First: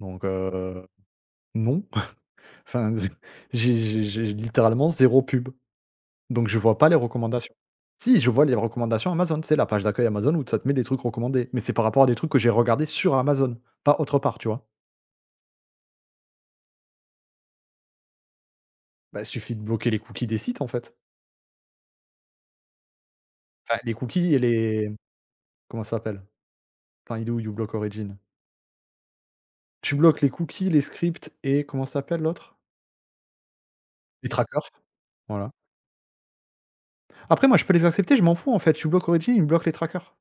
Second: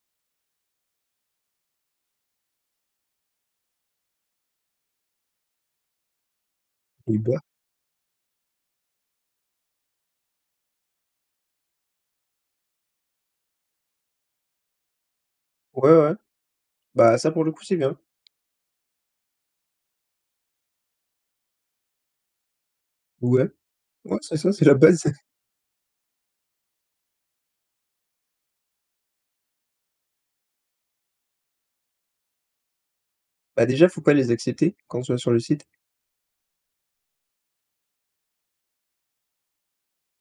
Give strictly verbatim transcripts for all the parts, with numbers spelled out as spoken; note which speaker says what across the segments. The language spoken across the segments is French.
Speaker 1: Donc heu, non. Enfin, j'ai j'ai j'ai littéralement zéro pub, donc je vois pas les
Speaker 2: Eh ben.
Speaker 1: recommandations. Si, je vois les recommandations Amazon, tu sais, la page d'accueil Amazon où ça te met des trucs recommandés, mais c'est par rapport à des trucs que j'ai regardés sur Amazon, pas autre part, tu vois?
Speaker 2: Ouais, ouais, bah, ça pour le coup, c'est bien.
Speaker 1: Bah, suffit de bloquer les cookies des sites, en fait.
Speaker 2: Ouais,
Speaker 1: Enfin, les
Speaker 2: ouais,
Speaker 1: cookies
Speaker 2: c'est
Speaker 1: et
Speaker 2: ça. C'est la
Speaker 1: les
Speaker 2: base.
Speaker 1: comment ça s'appelle? Enfin, il est où, uBlock Origin? Tu bloques les cookies, les scripts et comment ça s'appelle l'autre?
Speaker 2: Bah, déjà, il faut pas
Speaker 1: Les
Speaker 2: les
Speaker 1: traqueurs,
Speaker 2: accepter quand tu vas sur le
Speaker 1: voilà.
Speaker 2: site.
Speaker 1: Après, moi, je peux les accepter, je m'en fous. En fait, uBlock Origin, il me bloque les traqueurs.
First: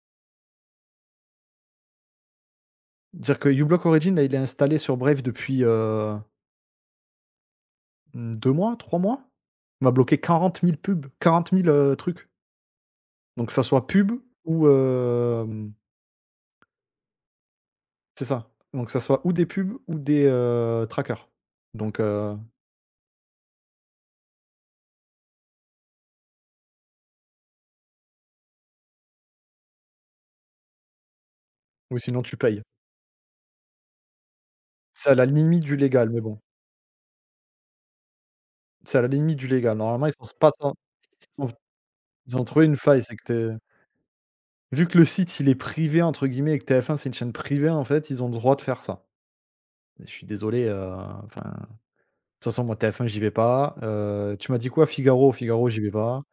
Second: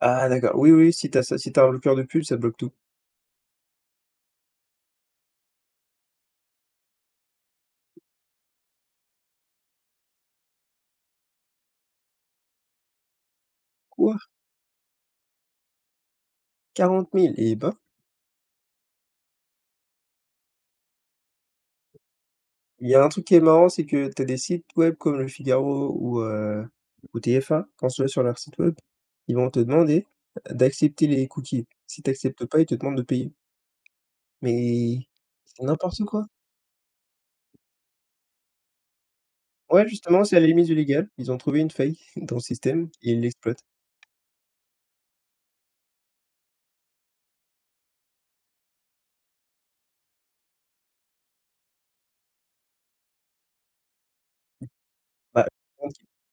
Speaker 2: Ah d'accord. Oui, oui, si tu as ça, si tu as un bloqueur de pub, ça bloque tout.
Speaker 1: Dire que uBlock Origin, là, il est installé sur Brave, depuis, heu Mmh, deux mois, trois mois, il m'a bloqué quarante mille pubs, quarante mille, heu, trucs. Donc, que ça soit
Speaker 2: Quoi?
Speaker 1: pubs ou, hem
Speaker 2: quarante mille? Eh ben.
Speaker 1: C'est ça. Donc, que ça soit ou des pubs ou des, heu, traqueurs, donc heu
Speaker 2: Il y a un truc qui est marrant, c'est que tu as des sites web comme le Figaro ou, heu, ou TF1. Quand tu vas sur leur site web, ils vont te demander d'accepter les cookies.
Speaker 1: oui,
Speaker 2: Si tu
Speaker 1: sinon tu
Speaker 2: acceptes pas,
Speaker 1: payes.
Speaker 2: ils te demandent de payer. Mais
Speaker 1: C'est à la limite
Speaker 2: c'est
Speaker 1: du
Speaker 2: n'importe
Speaker 1: légal, mais
Speaker 2: quoi!
Speaker 1: bon. C'est à la limite du légal.
Speaker 2: Ouais,
Speaker 1: Normalement, ils
Speaker 2: justement,
Speaker 1: sont
Speaker 2: c'est à la
Speaker 1: pas
Speaker 2: limite du légal. Ils ont
Speaker 1: [unintelligible]
Speaker 2: trouvé une faille dans
Speaker 1: ils
Speaker 2: le
Speaker 1: ont trouvé une
Speaker 2: système
Speaker 1: faille.
Speaker 2: et
Speaker 1: C'est
Speaker 2: ils
Speaker 1: que tu es
Speaker 2: l'exploitent.
Speaker 1: Vu que le site, il est «privé» entre guillemets et que TF1, c'est une chaîne privée, en fait, ils ont le droit de faire ça. Mais je suis désolé, heu enfin, de toute façon, moi, TF1, moi j'y vais pas, heu, tu m'as dit quoi, Figaro?
Speaker 2: Par
Speaker 1: Figaro, j'y vais
Speaker 2: contre
Speaker 1: pas.